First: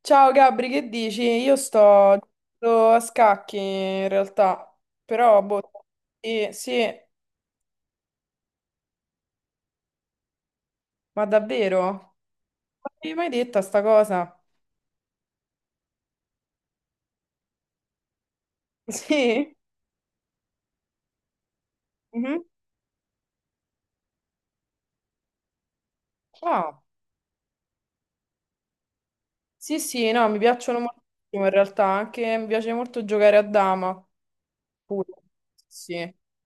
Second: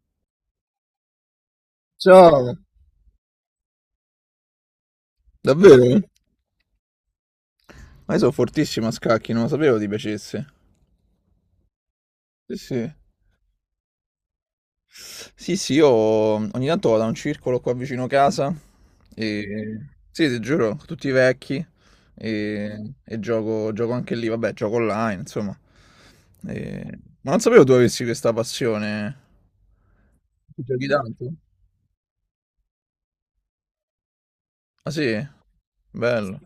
Ciao Gabri, che dici? Io sto Ciao, giocando a scacchi in realtà, però boh, davvero? sì, sì, Ma io sono fortissimo a scacchi, non lo sapevo ti piacesse. ma davvero? Non Sì, sì. mi hai mai detta sta cosa? Sì, sì, io ogni tanto vado a un circolo qua vicino casa Sì? e... Sì, ti giuro, tutti vecchi Mhm. e gioco, gioco anche lì, vabbè, gioco online, insomma. Ah, Ma non sapevo tu avessi questa passione. sì, sì, no, mi Tu piacciono giochi tanto? moltissimo in realtà, anche mi piace molto giocare a dama, Ah pure, sì? sì, Bello.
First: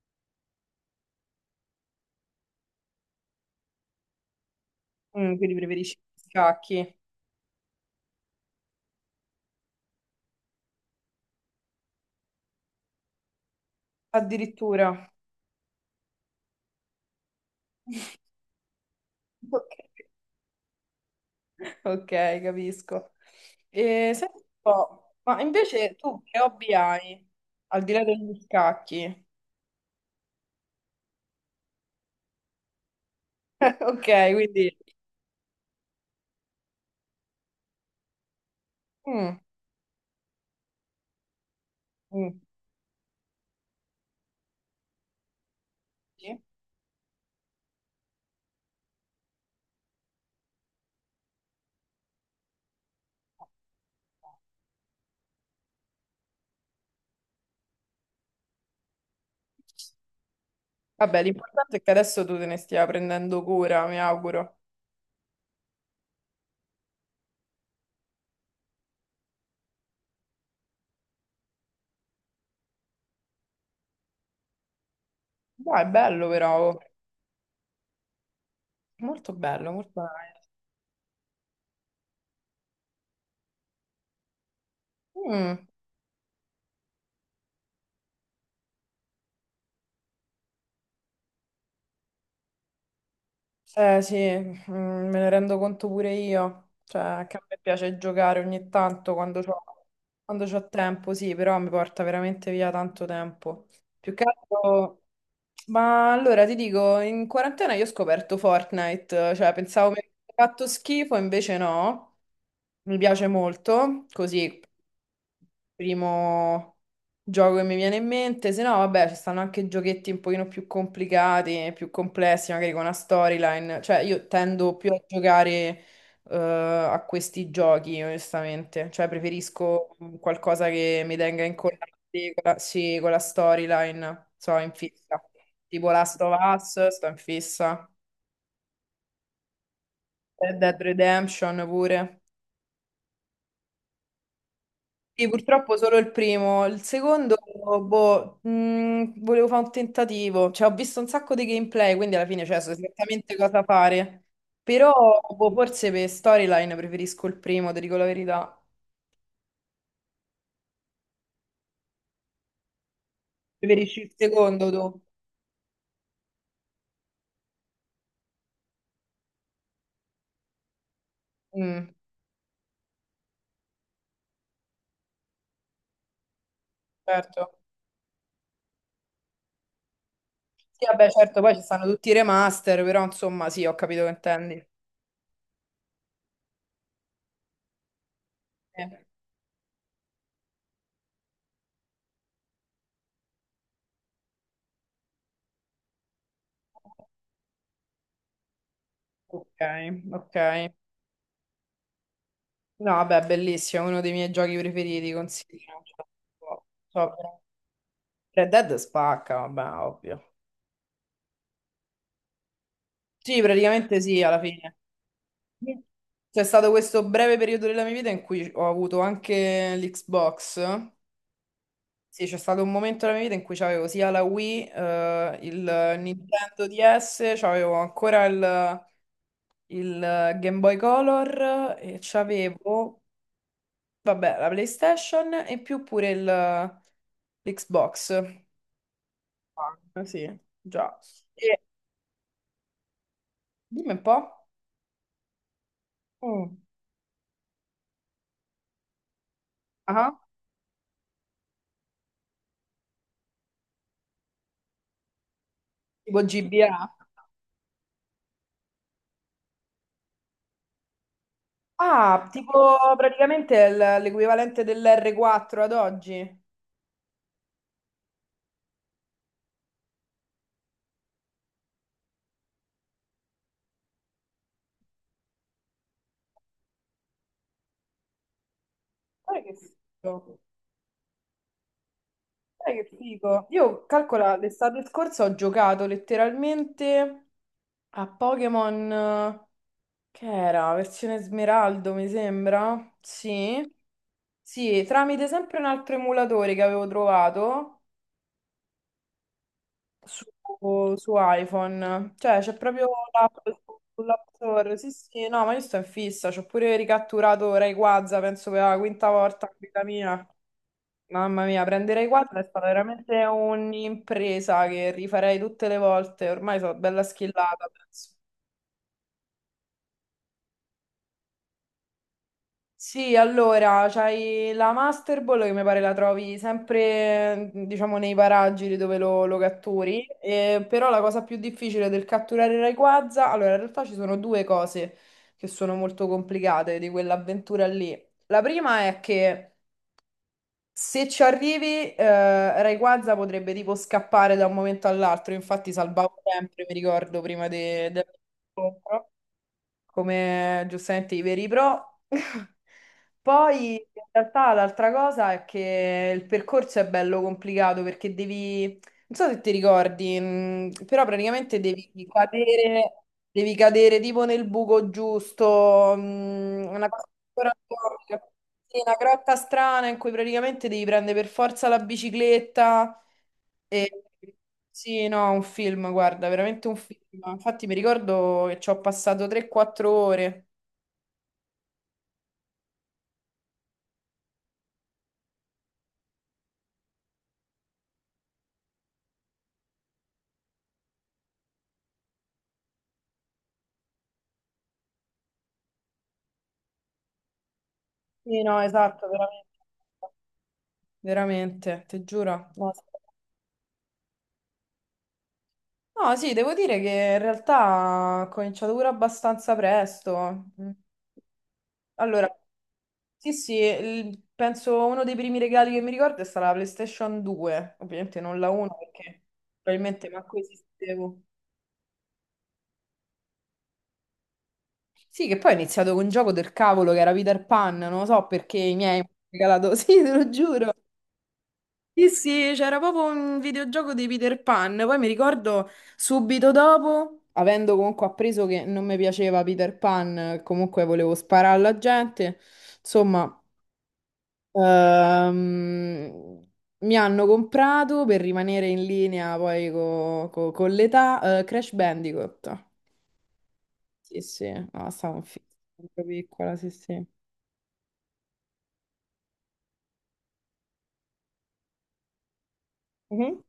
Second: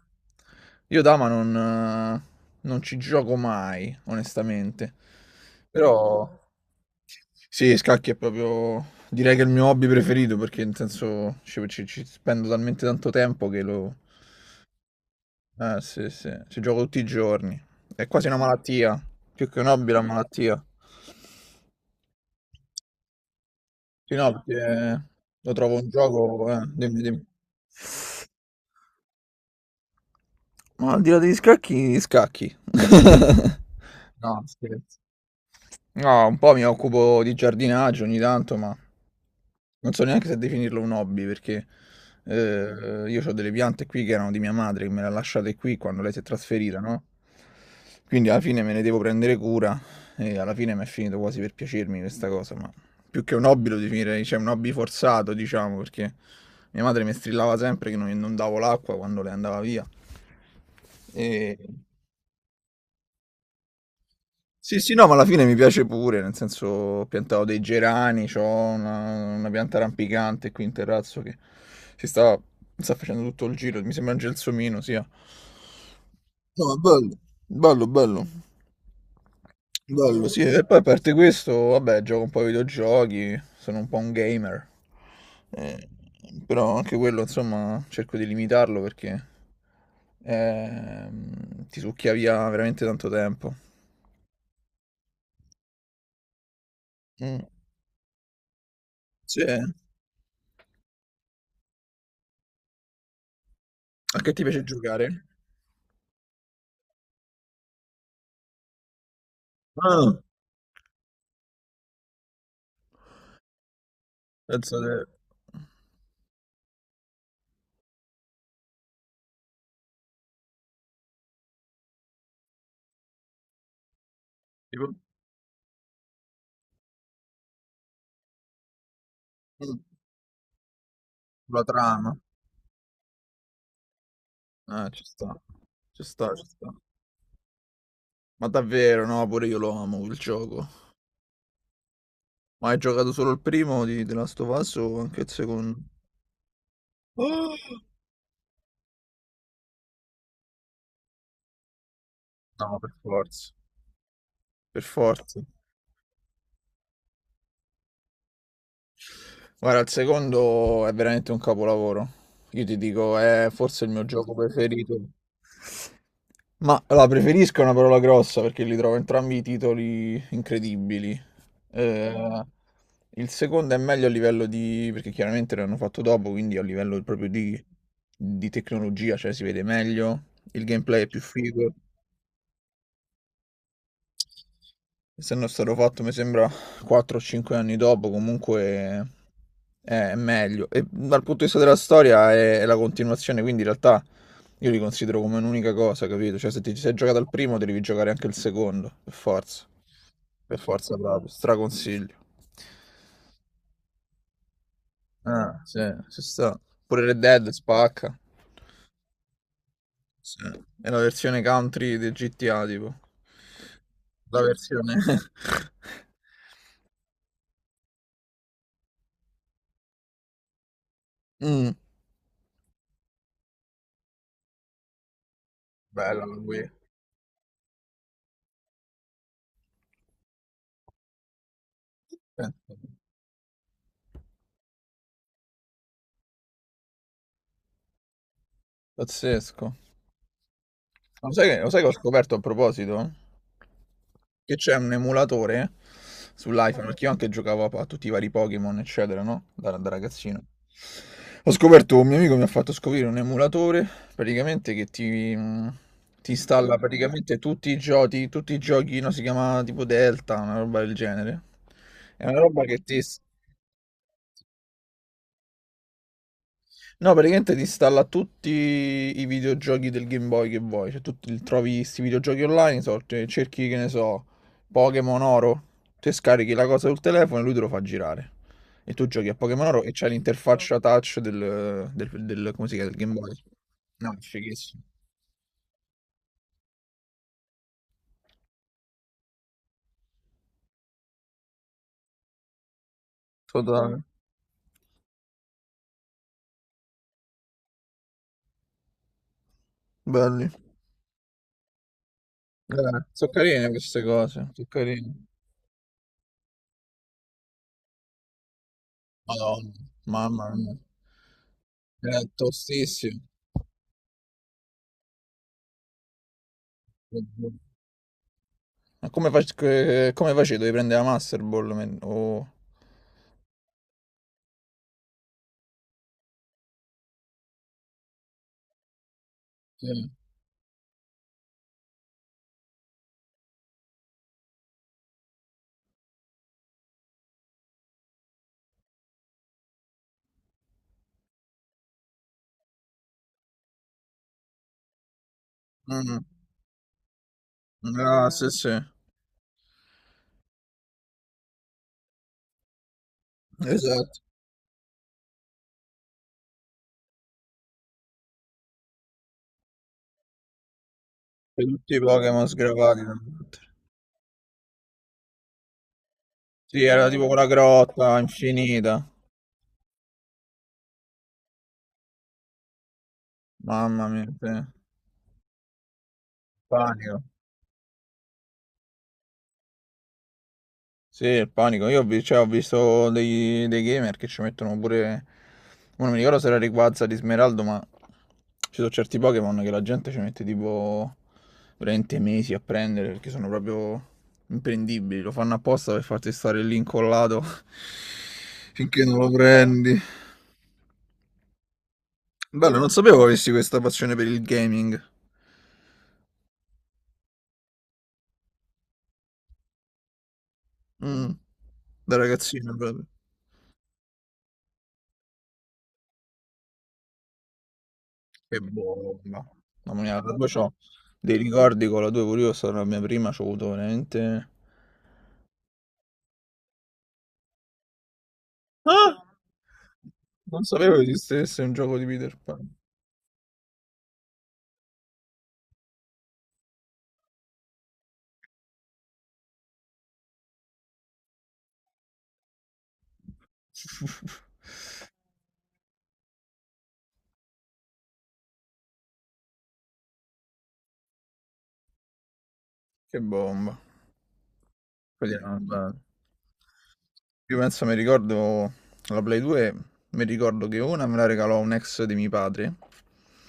Io dama non, non ci gioco mai, onestamente. Quindi preferisci gli Però... scacchi, Sì, scacchi è proprio, direi che è il mio hobby preferito perché nel senso ci spendo talmente tanto tempo che lo... addirittura. Eh sì, sì, ci gioco tutti i giorni. È quasi una malattia, più che Ok. un hobby è una malattia. Ok, capisco. E, Sì, senti no, un perché po', ma lo trovo un invece tu che gioco... hobby dimmi, hai? dimmi. Al di là degli scacchi. Ma al di là degli scacchi, gli scacchi. Ok, No, quindi, scherzo. No, un po' mi occupo di giardinaggio ogni tanto, ma mm, non so neanche se definirlo un hobby perché mm, io ho delle piante qui che erano di mia madre, che me le ha lasciate qui quando lei si è sì. trasferita, no? Quindi alla fine me ne devo prendere cura e alla fine mi è finito quasi per piacermi questa cosa, ma più che un hobby lo definirei, cioè un hobby forzato, diciamo, perché mia madre mi strillava sempre che non, non davo l'acqua quando lei andava via. Vabbè, E... l'importante è che adesso tu te ne stia prendendo cura, mi auguro. Sì, sì, no, ma alla fine mi piace pure, nel senso ho piantato dei gerani, c'ho una pianta rampicante qui in terrazzo che si sta, sta facendo tutto il giro, mi sembra un gelsomino, sia. Dai, è bello però, No, è oh. bello, bello, bello. Molto bello, molto Bello, sì, e poi a parte questo, vabbè, gioco un po' ai videogiochi, sono un po' un gamer. bello. Eh, però anche quello, insomma, cerco di limitarlo perché ti succhia via veramente tanto tempo. Eh sì, me ne rendo conto pure io, cioè che a Mm. me piace giocare ogni tanto quando Sì, c'ho, quando c'ho tempo, sì, però mi porta veramente via tanto tempo. Più a che che ti piace altro, giocare? ma allora ti dico, in quarantena io ho scoperto Fortnite, cioè pensavo mi avesse Ah, fatto schifo, invece no, mi piace molto, così penso che primo gioco che mi viene in mente, se no, vabbè, ci stanno anche giochetti un pochino più complicati, più complessi, magari con una storyline. Cioè, io tendo più tipo a giocare a questi giochi, onestamente. Cioè, mm, preferisco qualcosa che mi tenga la incollato trama. con la, sì, con la storyline. So, in Ah, ci fissa. sta, Tipo ci Last sta, of ci sta. Us, sto in fissa. Ma davvero, no, pure io lo amo quel Red gioco. Dead Redemption pure. Ma hai giocato solo il primo di The Last of Us o anche Sì, il purtroppo secondo? solo il primo, il secondo, Ah. boh, volevo fare un tentativo, cioè ho visto un sacco di gameplay, quindi alla fine cioè, so No, per esattamente forza. cosa fare, Per però forza. boh, forse per storyline preferisco il primo, ti dico la verità, Guarda, il secondo è veramente un capolavoro. Io ti dico, è forse il preferisci mio il gioco secondo preferito. tu? Ma la preferisco è una parola grossa perché li trovo entrambi i titoli incredibili. Mm, Eh, il secondo è meglio a livello di... perché chiaramente l'hanno fatto dopo, quindi a livello proprio certo, di tecnologia, cioè si vede meglio, il sì gameplay è vabbè più certo, poi ci figo. stanno tutti i remaster, però insomma sì, ho capito che intendi. Essendo stato fatto, mi sembra, 4 o 5 anni dopo, Eh. comunque è meglio. E dal punto di vista della storia è la continuazione, quindi in realtà io li considero come un'unica cosa, capito? Cioè se ti sei giocato al primo, devi giocare anche il secondo, per Ok, forza. ok. Per forza, proprio, straconsiglio. No, vabbè, bellissimo, uno dei miei giochi preferiti, Ah, sì, considero. Cioè, ci sta. Pure so Red veramente Dead spacca. Red Dead spacca, vabbè, ovvio. Sì. È la versione country del GTA, tipo. Sì, praticamente sì, alla La fine. versione... Sì. C'è stato questo breve periodo della mia vita in cui ho avuto anche l'Xbox. Mm, Sì, c'è stato un momento della mia vita in cui c'avevo sia la Wii, il bella la Nintendo Wii. DS, c'avevo ancora il Game Boy Color e Sì. c'avevo, vabbè, la PlayStation e in più pure l'Xbox. Pazzesco. Ah, sì, già. E Lo sai che ho scoperto a proposito? dimmi un po'. Che c'è un emulatore Mm. sull'iPhone, perché io anche giocavo a tutti i vari Pokémon, eccetera, no? Da Ah. ragazzino. Ho scoperto, un mio amico mi ha fatto scoprire un emulatore, praticamente che ti, Tipo ti installa GBA? praticamente tutti i giochi, no? Si chiama tipo Delta, una roba del genere. È Ah, una roba che tipo ti, praticamente è l'equivalente dell'R4 ad oggi. no, praticamente ti installa tutti i videogiochi del Game Boy che vuoi, cioè trovi questi videogiochi online, so, cerchi che ne so, Pokémon Oro, te scarichi la cosa sul telefono e lui te lo fa girare. E tu giochi a Guarda che Pokémon Oro e c'hai figo. l'interfaccia touch del come si Guarda chiama, che del Game Boy. figo. Io No, è calcola, fighissimo. l'estate scorsa ho giocato letteralmente a Pokémon, che era? Versione Smeraldo, mi sembra. Sì. Totale. Sì, tramite sempre un altro emulatore che avevo trovato. su, Belli. su iPhone. Cioè, c'è proprio Sono l'app carine queste sull'App cose, sono Store. Sì, carine. sì, no, ma io sto in fissa. C'ho pure ricatturato Ray Quaza, penso per la quinta volta in Madonna, vita mia. mamma mia. Mamma mia, prendere Ray È Quaza è stata tostissimo. veramente un'impresa che rifarei tutte le volte. Ormai sono bella schillata, penso. Ma come, come facevi? Dovevi prendere la Master Ball? O... Sì, allora, c'hai la Master Ball che mi pare la trovi sempre, diciamo, nei paraggi dove lo catturi, Sì. Però la cosa più difficile del catturare il Rayquaza, allora, in realtà ci sono due cose che sono molto complicate di quell'avventura lì. La prima è che se ci arrivi, Rayquaza potrebbe tipo scappare da un momento all'altro, infatti salvavo Mh-mh. sempre, mi ricordo, prima Ah, sì, sì, dell'incontro come giustamente i veri pro. Poi in esatto, realtà l'altra cosa è che il percorso è bello complicato perché devi, non so se ti ricordi, però praticamente poi devi tutti i Pokémon sgravati. cadere, devi cadere tipo nel buco giusto, Sì, una cosa era tipo quella ancora più- grotta sì, una infinita. grotta strana in cui praticamente devi prendere per forza la bicicletta. E- Mamma mia, sì. sì, no, un film, guarda, veramente un film. Panico. Infatti mi ricordo che ci ho passato 3-4 ore. Sì, il panico. Io ho vi- cioè, Ho visto dei gamer che ci mettono pure. Mo Non mi ricordo se era Rayquaza di Smeraldo, ma ci sono certi Pokémon che la gente ci mette tipo 20 mesi a prendere perché sono proprio imprendibili. Lo fanno apposta per farti stare lì incollato Sì, no, finché esatto, non lo veramente. prendi. Veramente, ti giuro. No, Bello, sì, non sapevo avessi questa passione per il gaming. no, sì, devo dire che in realtà ho cominciato pure abbastanza presto. Mm. Mm, da Allora, ragazzino proprio. sì, sì, penso uno dei primi regali che mi ricordo è stata la PlayStation 2. Ovviamente non la Che 1 perché bomba. Mamma probabilmente mia, manco proprio c'ho esistevo. dei ricordi con la 2, pure io sono la mia prima, c'ho avuto veramente... Sì, che poi ho iniziato con un gioco del cavolo che era Peter Pan, non lo so perché i miei mi hanno Ah! regalato, sì, te lo Non giuro. sapevo che esistesse un gioco di Sì, Peter sì, Pan. c'era proprio un videogioco di Peter Pan, poi mi ricordo subito dopo, avendo comunque appreso che non mi piaceva Peter Pan, comunque volevo sparare alla gente, insomma, ehm, mi hanno comprato per rimanere in linea poi con l'età, Crash Bandicoot. Che bomba. Sì, sì, no, stavo in Quindi era una cosa- sempre piccola, sì, sì. Io penso, mi ricordo la Play 2, mi ricordo che una me la regalò un ex di mio padre Mhm.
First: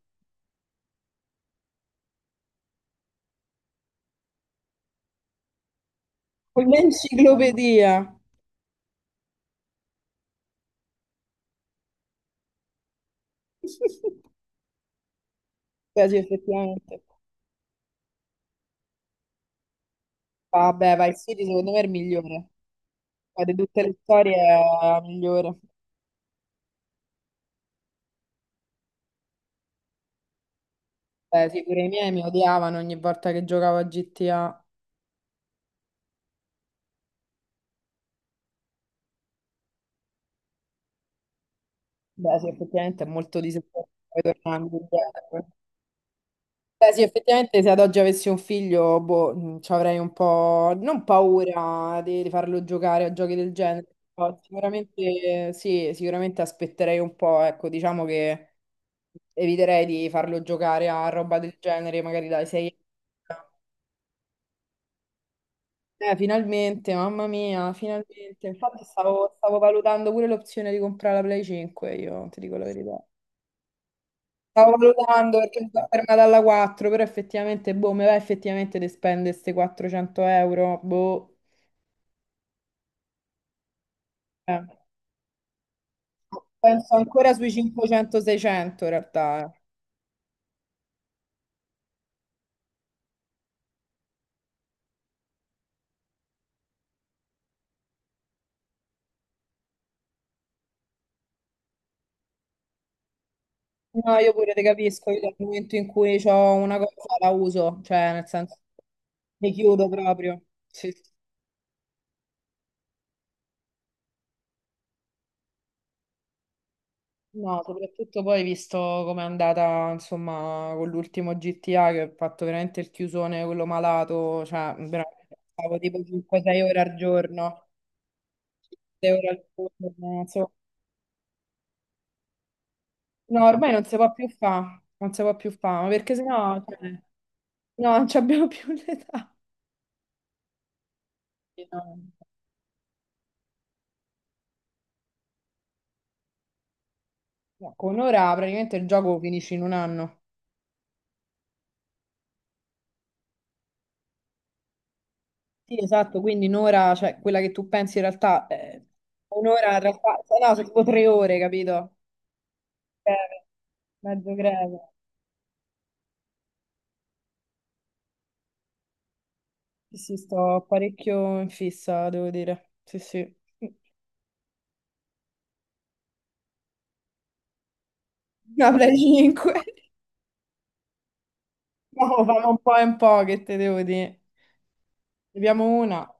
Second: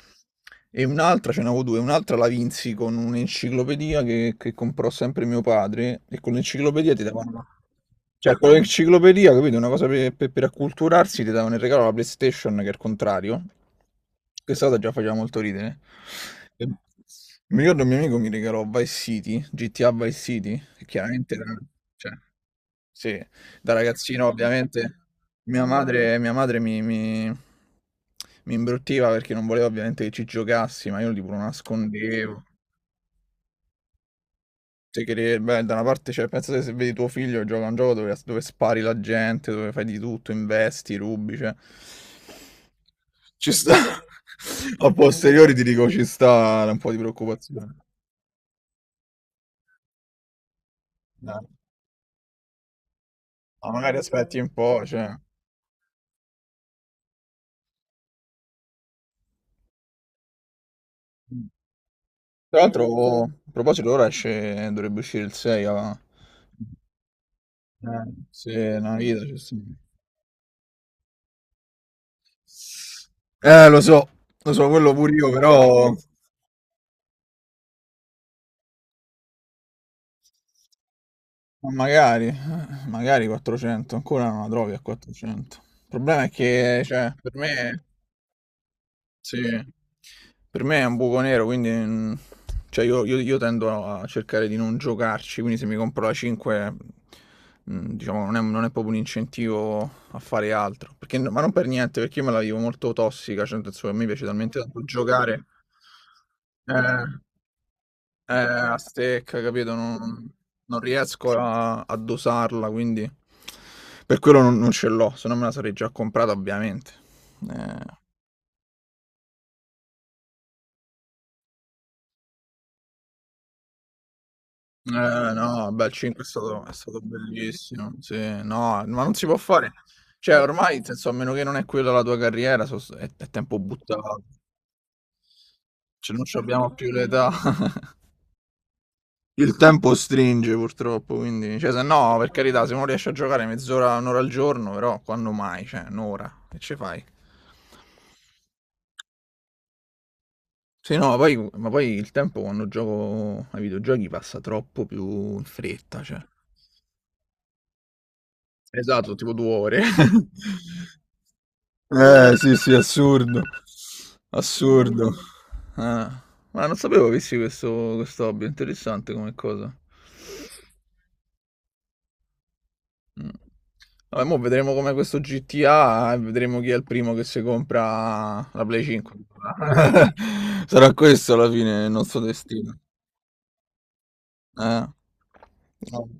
e un'altra, ce n'avevo due, un'altra la vinsi con un'enciclopedia che comprò sempre mio padre e con l'enciclopedia ti davano... L'enciclopedia. Cioè, con l'enciclopedia, capito? Una cosa per, per acculturarsi ti davano in regalo la PlayStation che è il contrario. Questa cosa già faceva molto ridere. Beh, sì, E- effettivamente. mi ricordo un mio amico mi regalò Vice City, GTA Vice City, e Vabbè, vai, chiaramente City da secondo me è il cioè, migliore. sì, Ma di da tutte le ragazzino storie è ovviamente la migliore. mia madre mi imbruttiva perché non voleva ovviamente che ci giocassi, ma io tipo lo Beh, sì, pure i miei mi nascondevo. odiavano ogni volta che giocavo a GTA. Te cre beh, da una parte cioè pensa te se vedi tuo figlio che gioca a un gioco dove spari la gente, dove fai di tutto, investi, rubi, cioè Beh, sì, effettivamente è molto ci sta. disappointing tornando A indietro. posteriori ti dico ci sta un Beh, po' di sì, effettivamente se preoccupazione. ad oggi avessi un figlio, boh, ci avrei un po', non Eh, paura di farlo giocare a giochi del ma genere, magari però aspetti un po', cioè. sicuramente sì, sicuramente aspetterei un po', ecco, diciamo che eviterei di farlo giocare a roba del genere, magari dai Tra 6. l'altro, a proposito, ora esce, dovrebbe uscire il 6 a... Finalmente, mamma mia, finalmente. se Infatti la vita stavo, c'è stavo sempre. valutando pure l'opzione di comprare la Play 5, io ti dico la verità. Eh, lo so, lo so, Stavo quello pure io, valutando perché mi sono però... fermata alla 4, però effettivamente, boh, mi va effettivamente di spendere queste 400 euro, boh. Magari, magari 400, ancora non la Eh. trovi a 400. Il problema è che, Penso cioè, ancora per sui me... 500-600 in Sì. realtà, eh. Per me è un buco nero, quindi mm, cioè io tendo a cercare di non giocarci, quindi se mi compro la 5, mm, diciamo, non è, non è proprio un incentivo a fare altro. Perché ma non per niente, perché io me la vivo molto tossica, cioè, nel senso che a me No, piace io pure talmente te tanto capisco, io dal giocare, momento in cui ho una eh, cosa la uso, cioè nel senso a stecca, mi capito? chiudo Non, proprio. non Sì. Sì. riesco a dosarla, quindi per quello non, non ce l'ho, se no me la sarei già comprata, ovviamente. No, Eh. soprattutto poi visto com'è andata, insomma, con l'ultimo GTA che ho fatto veramente il chiusone, quello malato, cioè veramente No, stavo beh, il tipo 5 5-6 è ore al stato giorno, bellissimo, sì, no, ma 6 non si ore può al fare, giorno, cioè insomma. ormai, nel senso, a meno che non è quella la tua carriera, è No, tempo ormai non si può buttato, più fare, non si può più fare, ma perché cioè non ci sennò, abbiamo cioè, più l'età, no, non ci abbiamo più l'età. il tempo stringe purtroppo, quindi, Sì, cioè no, se no, per carità, se uno riesce a giocare mezz'ora, un'ora al giorno, però quando mai, cioè un'ora, che ci fai? no, con ora praticamente il gioco finisce in un anno. Sì, no, ma poi il tempo quando gioco ai videogiochi passa troppo più in Sì, fretta, esatto, cioè. quindi un'ora, cioè quella che tu pensi in realtà, Esatto, tipo due un'ora in ore. realtà, cioè, no, sono tipo 3 ore, capito? Sì, sì, Breve, assurdo. mezzo greve. Assurdo. Ah, ma non sapevo avessi questo, questo hobby, interessante come cosa. Sì, sì, sto parecchio in fissa, devo dire. Sì, Mm. sì. Vabbè, mo vedremo come questo GTA e vedremo chi è il primo che si compra la Una Play Play 5. 5. Sarà questo alla fine il nostro No, fanno un po' destino. e un po', che te devo dire. Eh. Ne abbiamo No. una.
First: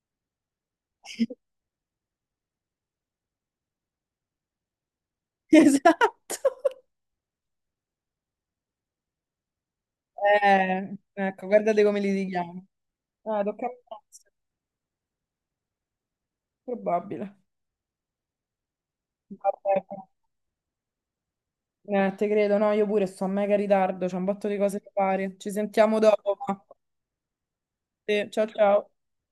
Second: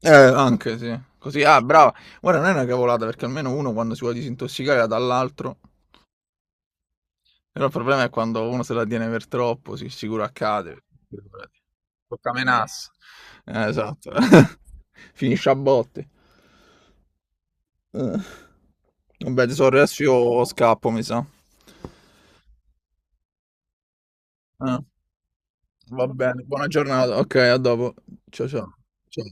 Anche sì. Così, ah, brava. Guarda, non è una cavolata perché almeno uno quando si vuole disintossicare dà all'altro. Esatto. Però il problema è quando uno se la tiene per troppo, si sicuro accade. Ecco, Figurati. guardate come li Tocca litighiamo. menasse. Ah, tocca a me. Esatto. Finisce a botte. Probabile. Eh. Vabbè, Vabbè. tesoro, adesso io scappo, mi sa. Te credo, no, io pure sto a mega ritardo, c'è un botto di cose Eh, da fare. Ci sentiamo va dopo. bene, buona giornata. Ok, a dopo. Sì, ciao Ciao ciao. ciao. Ciao.